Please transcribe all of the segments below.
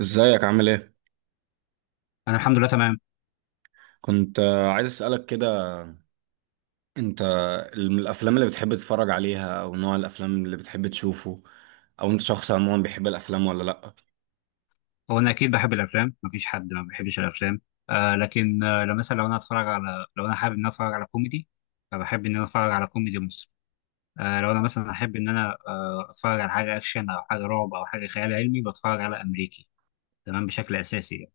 ازيك عامل ايه؟ انا الحمد لله تمام. كنت عايز اسألك كده. انت الافلام اللي بتحب تتفرج عليها او نوع الافلام اللي بتحب تشوفه، او انت شخص عموما بيحب الافلام ولا لأ؟ هو انا اكيد بحب الافلام، مفيش حد ما بيحبش الافلام. آه لكن آه لو مثلا لو انا حابب ان انا اتفرج على كوميدي، فبحب ان انا اتفرج على كوميدي مصري. لو انا مثلا احب ان انا اتفرج على حاجه اكشن او حاجه رعب او حاجه خيال علمي، بتفرج على امريكي. تمام، بشكل اساسي يعني.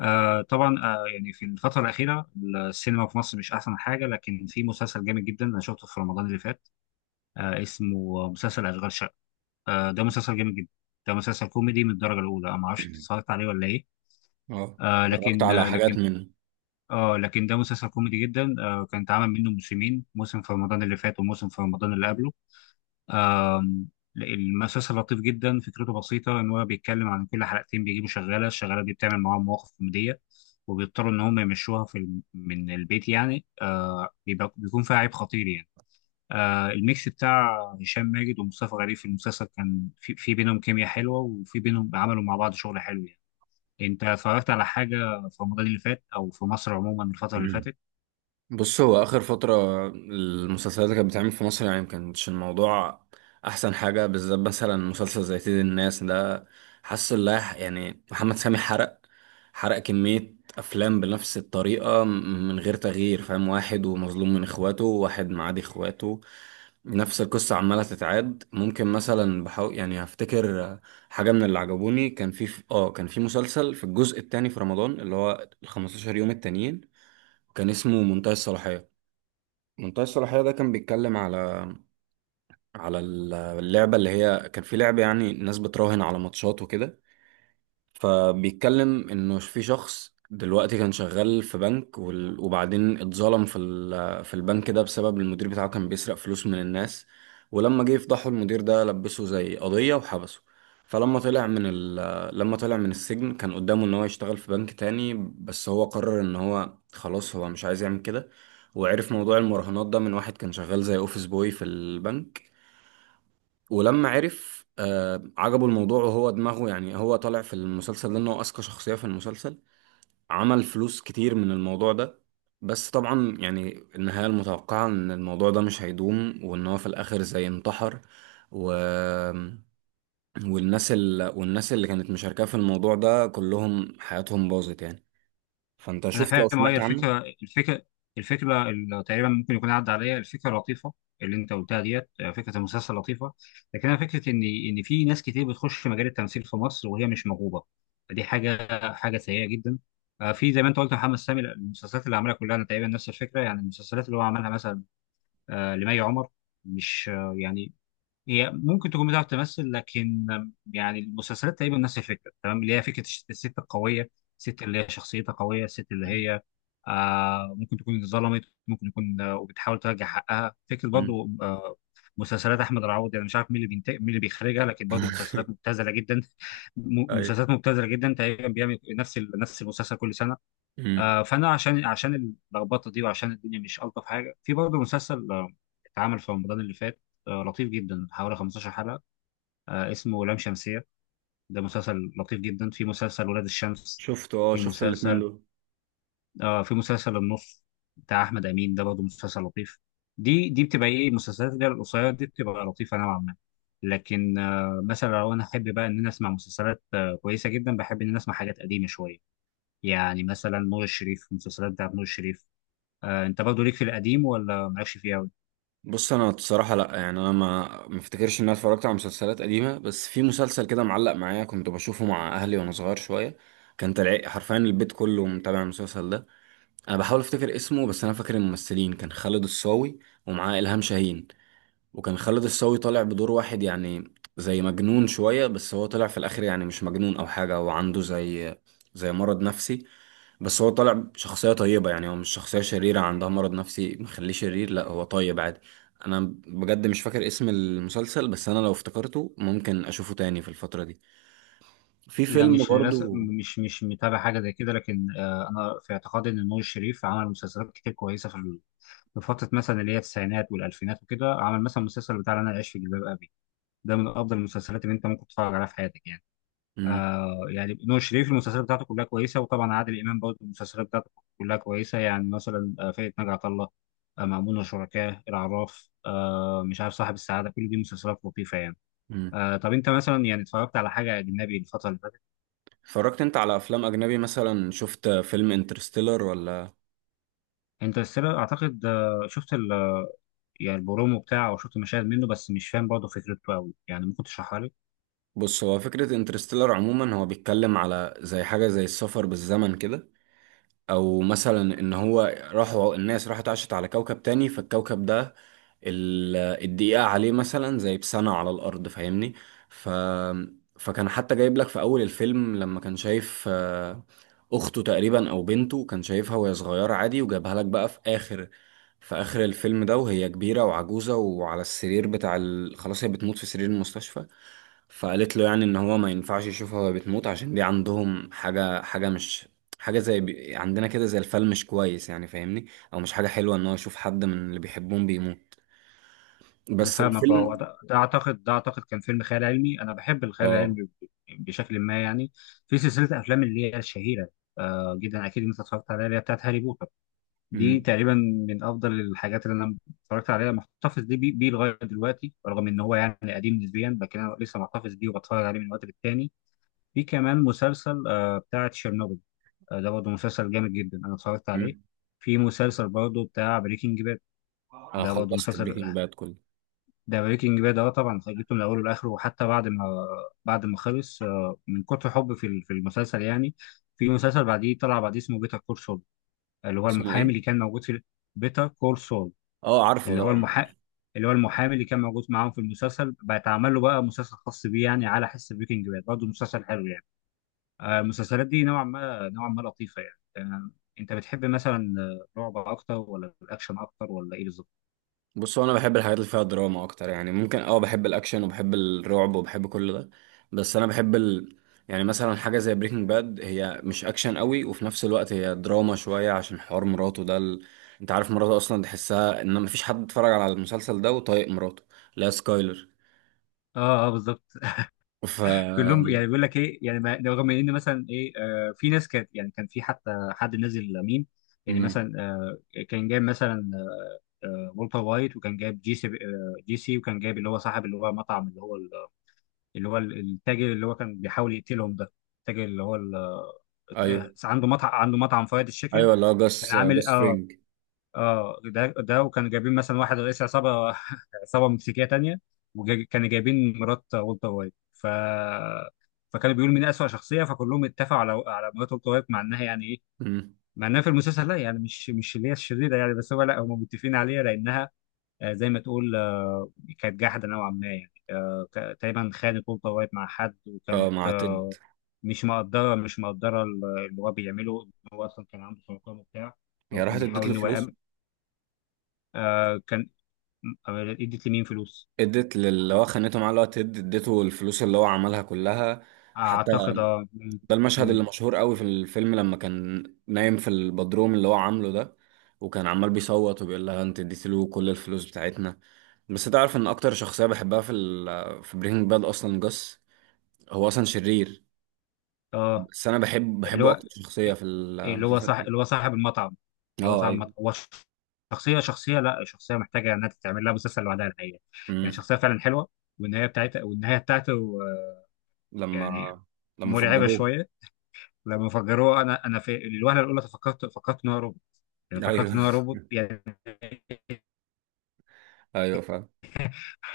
آه طبعا آه يعني في الفتره الاخيره السينما في مصر مش احسن حاجه، لكن في مسلسل جامد جدا انا شفته في رمضان اللي فات، اسمه مسلسل اشغال شقه. ده مسلسل جامد جدا، ده مسلسل كوميدي من الدرجه الاولى. أنا ما اعرفش انت اتفرجت عليه ولا ايه؟ اه، آه اتفرجت لكن على آه لكن حاجات منه. اه لكن ده مسلسل كوميدي جدا، كان اتعمل منه موسمين، موسم في رمضان اللي فات وموسم في رمضان اللي قبله. آم، المسلسل لطيف جدا، فكرته بسيطة ان هو بيتكلم عن كل حلقتين بيجيبوا شغالة، الشغالة دي بتعمل معاهم مواقف كوميدية وبيضطروا ان هم يمشوها في من البيت، يعني بيبقى بيكون فيها عيب خطير يعني. الميكس بتاع هشام ماجد ومصطفى غريب في المسلسل كان في بينهم كيمياء حلوة، وفي بينهم عملوا مع بعض شغل حلو يعني. انت اتفرجت على حاجه في رمضان اللي فات او في مصر عموما الفتره اللي فاتت؟ بص، هو آخر فترة المسلسلات اللي كانت بتعمل في مصر يعني مكانش الموضوع أحسن حاجة، بالذات مثلا مسلسل زي سيد الناس ده. حاسس اللي يعني محمد سامي حرق، حرق كمية أفلام بنفس الطريقة من غير تغيير. فاهم؟ واحد ومظلوم من إخواته، واحد معادي إخواته، نفس القصة عمالة تتعاد. ممكن مثلا بحاول يعني هفتكر حاجة من اللي عجبوني. كان في اه، كان في مسلسل في الجزء التاني في رمضان، اللي هو ال 15 يوم التانيين، كان اسمه منتهى الصلاحية. منتهى الصلاحية ده كان بيتكلم على على اللعبة اللي هي، كان في لعبة يعني الناس بتراهن على ماتشات وكده. فبيتكلم انه في شخص دلوقتي كان شغال في بنك، وبعدين اتظلم في البنك ده بسبب المدير بتاعه كان بيسرق فلوس من الناس. ولما جه يفضحه، المدير ده لبسه زي قضية وحبسه. فلما طلع من لما طلع من السجن كان قدامه ان هو يشتغل في بنك تاني، بس هو قرر ان هو خلاص هو مش عايز يعمل كده. وعرف موضوع المراهنات ده من واحد كان شغال زي اوفيس بوي في البنك. ولما عرف عجبه الموضوع، وهو دماغه يعني هو طالع في المسلسل ده ان هو اذكى شخصية في المسلسل. عمل فلوس كتير من الموضوع ده. بس طبعا يعني النهاية المتوقعة ان الموضوع ده مش هيدوم، وان هو في الاخر زي انتحر. و والناس والناس اللي كانت مشاركة في الموضوع ده كلهم حياتهم باظت يعني. فانت انا شفت او فاهم، اه، هي سمعت عنه؟ الفكره اللي تقريبا ممكن يكون عدى عليا. الفكره لطيفه اللي انت قلتها ديت، فكره المسلسل لطيفه، لكن انا فكره ان في ناس كتير بتخش مجال التمثيل في مصر وهي مش موهوبه، فدي حاجه سيئه جدا. في زي ما انت قلت محمد سامي، المسلسلات اللي عملها كلها انا تقريبا نفس الفكره، يعني المسلسلات اللي هو عملها مثلا لمي عمر، مش آه، يعني هي ممكن تكون بتعرف تمثل، لكن يعني المسلسلات تقريبا نفس الفكره، تمام، اللي هي فكره الست القويه، الست اللي هي شخصيتها قويه، الست اللي هي ممكن تكون اتظلمت، ممكن يكون وبتحاول ترجع حقها، فكره مم. برضو مسلسلات احمد العوضي. انا مش عارف مين اللي بينتج مين اللي بيخرجها، لكن برضو مسلسلات مبتذله جدا. ايوه. مسلسلات مبتذله جدا، تقريبا بيعمل نفس المسلسل كل سنه. مم. فانا عشان اللخبطه دي وعشان الدنيا مش الطف حاجه، في برضه مسلسل اتعمل في رمضان اللي فات، لطيف جدا، حوالي 15 حلقه، اسمه لام شمسيه، ده مسلسل لطيف جدا. في مسلسل ولاد الشمس، شفته، اه في شفت الاتنين مسلسل دول. في مسلسل النص بتاع احمد امين، ده برضه مسلسل لطيف. دي بتبقى ايه المسلسلات اللي هي القصيره دي، بتبقى لطيفه نوعا ما. لكن مثلا لو انا احب بقى ان انا اسمع مسلسلات كويسه جدا، بحب ان انا اسمع حاجات قديمه شويه، يعني مثلا نور الشريف، المسلسلات بتاعت نور الشريف. انت برضه ليك في القديم ولا مالكش فيه قوي؟ بص، انا بصراحه لا، يعني انا ما افتكرش ان انا اتفرجت على مسلسلات قديمه، بس في مسلسل كده معلق معايا كنت بشوفه مع اهلي وانا صغير شويه. كان طلع حرفيا البيت كله متابع المسلسل ده. انا بحاول افتكر اسمه، بس انا فاكر الممثلين، كان خالد الصاوي ومعاه الهام شاهين. وكان خالد الصاوي طالع بدور واحد يعني زي مجنون شوية، بس هو طلع في الآخر يعني مش مجنون أو حاجة، هو عنده زي زي مرض نفسي. بس هو طالع شخصية طيبة، يعني هو مش شخصية شريرة عندها مرض نفسي مخليه شرير، لا هو طيب عادي. أنا بجد مش فاكر اسم المسلسل، بس أنا لو افتكرته ممكن أشوفه تاني في الفترة دي. في لا، فيلم مش للاسف، برضو. مش متابع حاجه زي كده. لكن انا في اعتقادي ان نور الشريف عمل مسلسلات كتير كويسه في في فتره مثلا اللي هي التسعينات والالفينات وكده. عمل مثلا المسلسل بتاع انا عايش في جلباب ابي، ده من افضل المسلسلات اللي انت ممكن تتفرج عليها في حياتك يعني. مم. يعني نور الشريف المسلسلات بتاعته كلها كويسه، وطبعا عادل امام برضه المسلسلات بتاعته كلها كويسه، يعني مثلا فرقه ناجي عطا الله، مأمون وشركاه، العراف، مش عارف، صاحب السعاده، كل دي مسلسلات لطيفه يعني. مم. طب انت مثلا يعني اتفرجت على حاجه اجنبي الفتره اللي فاتت؟ اتفرجت أنت على أفلام أجنبي؟ مثلا شفت فيلم انترستيلر ولا؟ انترستيلر اعتقد شفت يعني البرومو بتاعه، او شفت مشاهد منه، بس مش فاهم برضه فكرته قوي، يعني ممكن تشرحها لي. بص، هو فكرة انترستيلر عموما هو بيتكلم على زي حاجة زي السفر بالزمن كده. او مثلا ان هو راحوا، الناس راحت عاشت على كوكب تاني، فالكوكب ده ال- الدقيقة عليه مثلا زي بسنة على الارض. فاهمني؟ ف فكان حتى جايب لك في اول الفيلم لما كان شايف اخته تقريبا او بنته، كان شايفها وهي صغيرة عادي، وجابها لك بقى في اخر، في اخر الفيلم ده وهي كبيرة وعجوزة وعلى السرير بتاع خلاص هي بتموت في سرير المستشفى. فقالت له يعني ان هو ما ينفعش يشوفها وهي بتموت عشان دي عندهم حاجة، حاجة مش حاجة زي عندنا كده، زي الفيلم مش كويس يعني، فاهمني؟ او مش حاجة حلوة ان هو يشوف حد من اللي بيحبهم بيموت. انا بس فاهمك، اه، هو الفيلم ده اعتقد كان فيلم خيال علمي، انا بحب الخيال اه. العلمي بشكل ما يعني. في سلسله افلام اللي هي الشهيره جدا، اكيد انت اتفرجت عليها، اللي هي بتاعت هاري بوتر، دي امم. تقريبا من افضل الحاجات اللي انا اتفرجت عليها، محتفظ دي بيه لغايه دلوقتي، رغم ان هو يعني قديم نسبيا، لكن انا لسه محتفظ بيه وبتفرج عليه من وقت للتاني. في كمان مسلسل بتاع تشيرنوبل، ده برضه مسلسل جامد جدا انا اتفرجت عليه. امم. في مسلسل برضه بتاع بريكنج باد، انا ده برضه خلصت مسلسل بريكنج باد كله. ده بريكنج باد ده طبعا خليته من اوله لاخره، وحتى بعد ما خلص، من كتر حب في في المسلسل يعني. في مسلسل بعديه طلع بعديه اسمه بيتر كول سول، اللي هو اسمه المحامي ايه؟ اللي كان موجود في بيتر كول سول اه عارفه اللي ده. هو المحا اللي هو المحامي اللي كان موجود معاهم في المسلسل، بقى اتعمل له بقى مسلسل خاص بيه يعني على حس بريكنج باد، برضه مسلسل حلو يعني. المسلسلات دي نوعا ما لطيفة يعني. انت بتحب مثلا رعب اكتر ولا الاكشن اكتر ولا ايه بالظبط؟ بص، هو انا بحب الحاجات اللي فيها دراما اكتر. يعني ممكن اه بحب الاكشن وبحب الرعب وبحب كل ده، بس انا بحب يعني مثلا حاجه زي بريكنج باد، هي مش اكشن قوي وفي نفس الوقت هي دراما شويه عشان حوار مراته ده انت عارف مراته اصلا تحسها ان مفيش حد اتفرج على المسلسل ده وطايق مراته. لا، سكايلر. اه اه بالظبط. ف كلهم يعني بيقول لك ايه يعني، رغم ان مثلا ايه، في ناس كانت يعني، كان في حتى حد نازل ميم، يعني مم. مثلا كان جايب مثلا والتر وايت، وكان جايب جي سي، وكان جايب اللي هو صاحب، اللي هو مطعم، التاجر اللي هو كان بيحاول يقتلهم ده، التاجر اللي هو ال- آه، ايوه. عنده مطعم، عنده مطعم فرايد تشيكن، ايوه اللي هو كان جاس، عامل جاس اه. فرينج. ده وكانوا جايبين مثلا واحد رئيس عصابه، عصابه مكسيكيه تانية، وكانوا جايبين مرات والتر وايت، ف فكانوا بيقولوا مين اسوأ شخصيه، فكلهم اتفقوا على مرات والتر وايت، مع انها يعني ايه، مم. مع انها في المسلسل لا، يعني مش اللي هي الشريره يعني، بس هو لا، هم متفقين عليها لانها زي ما تقول كانت جاحده نوعا ما يعني. تقريبا خانت والتر وايت مع حد، اه، وكانت مع تيد. مش مقدره اللي هو بيعمله، إن هو اصلا كان عنده سرطان وبتاع. هي هو كان راحت اديت بيحاول له ان هو فلوس. يأمن آه، كان أم- ادت لمين فلوس؟ اديت للي هو خانته معاه، اللي هو تيد، اديته الفلوس اللي هو عملها كلها. حتى اعتقد اه ده المشهد م- اللي مشهور قوي في الفيلم، لما كان نايم في البدروم اللي هو عامله ده، وكان عمال بيصوت وبيقول لها انت اديتي له كل الفلوس بتاعتنا. بس تعرف ان اكتر شخصية بحبها في بريكنج باد اصلا جاس. هو اصلا شرير اه، بس انا اللي بحبه هو اكتر شخصية في المسلسل كله. صاحب المطعم، اه ايوه. هو شخصيه، شخصيه لا شخصيه محتاجه انها تتعمل لها مسلسل لوحدها، الحقيقه يعني امم. شخصيه فعلا حلوه. والنهايه بتاعته آه، يعني لما لما مرعبه فجروه. شويه. لما فجروه، انا في الوهله الاولى فكرت ان هو روبوت، يعني فكرت ايوه. ان هو روبوت يعني. ايوه فاهم.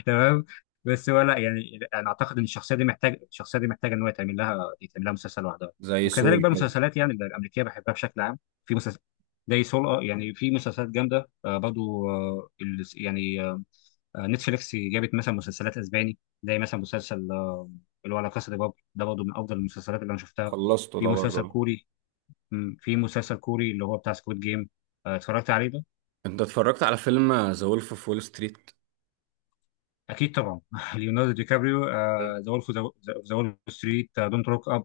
تمام، بس هو لا، يعني انا اعتقد ان الشخصيه دي محتاج، الشخصيه دي محتاجه ان هو يتعمل لها، يتعمل لها مسلسل لوحدها. زي وكذلك سول بقى كده. المسلسلات يعني الامريكيه بحبها بشكل عام، في مسلسل زي سول، يعني في مسلسلات جامده آه برضو آه ال- يعني آه آه، نتفليكس جابت مثلا مسلسلات اسباني، زي مثلا مسلسل اللي هو لا كاسا دي بابل، ده برضه من افضل المسلسلات اللي انا شفتها. خلصته في ده برضه. مسلسل كوري، في مسلسل كوري اللي هو بتاع سكويد جيم، اتفرجت عليه ده؟ انت اتفرجت على فيلم ذا وولف اوف وول ستريت؟ اكيد طبعا. ليوناردو دي كابريو، ذا وولف ذا وول ستريت، دونت روك اب،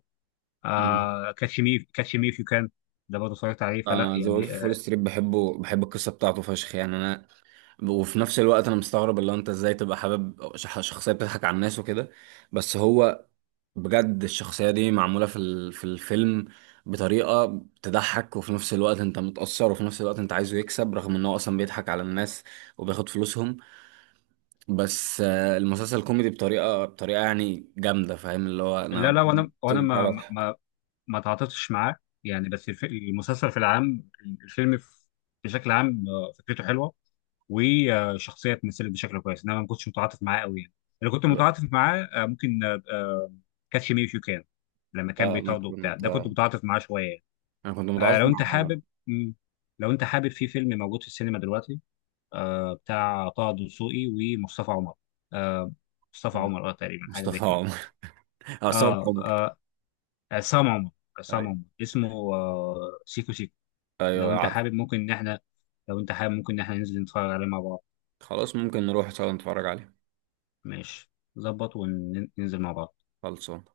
كاتش مي اف يو كان، ده برضه اتفرجت عليه، فلا انا ذا يعني وولف فول ستريت بحبه، بحب القصه بتاعته فشخ يعني. انا وفي نفس الوقت انا مستغرب اللي هو انت ازاي تبقى حابب شخصيه بتضحك على الناس وكده. بس هو بجد الشخصيه دي معموله في الفيلم بطريقه تضحك، وفي نفس الوقت انت متاثر، وفي نفس الوقت انت عايزه يكسب رغم ان هو اصلا بيضحك على الناس وبياخد فلوسهم. بس آه، المسلسل كوميدي بطريقه يعني جامده. فاهم اللي هو لا انا لا، وانا وانا ما بضحك. ما ما تعاطفتش معاه يعني. بس الف- المسلسل في العام الفيلم في- بشكل عام فكرته حلوه، وشخصيه اتمثلت بشكل كويس، انما ما كنتش متعاطف معاه قوي يعني. اللي كنت لا متعاطف معاه ممكن كاتش مي اف يو كان، لما كان لا، انا بيطارده وبتاع كنت، ده، كنت متعاطف معاه شويه يعني. انا كنت متعاطف لو انت مع حابب، مم. لو انت حابب، في فيلم موجود في السينما دلوقتي بتاع طه دسوقي ومصطفى عمر، آه مصطفى عمر اه تقريبا حاجه زي كده. مصطفى، عصام اه عمر. آه، عصام عمر عصام ايوه. عمر اسمه، آه سيكو سيكو. لو ايوه انت عارف. حابب ممكن ان احنا لو انت حابب ممكن ان احنا ننزل نتفرج عليه مع بعض. خلاص ممكن نروح سوا نتفرج عليه. ماشي، ظبط، وننزل مع بعض. خلصان.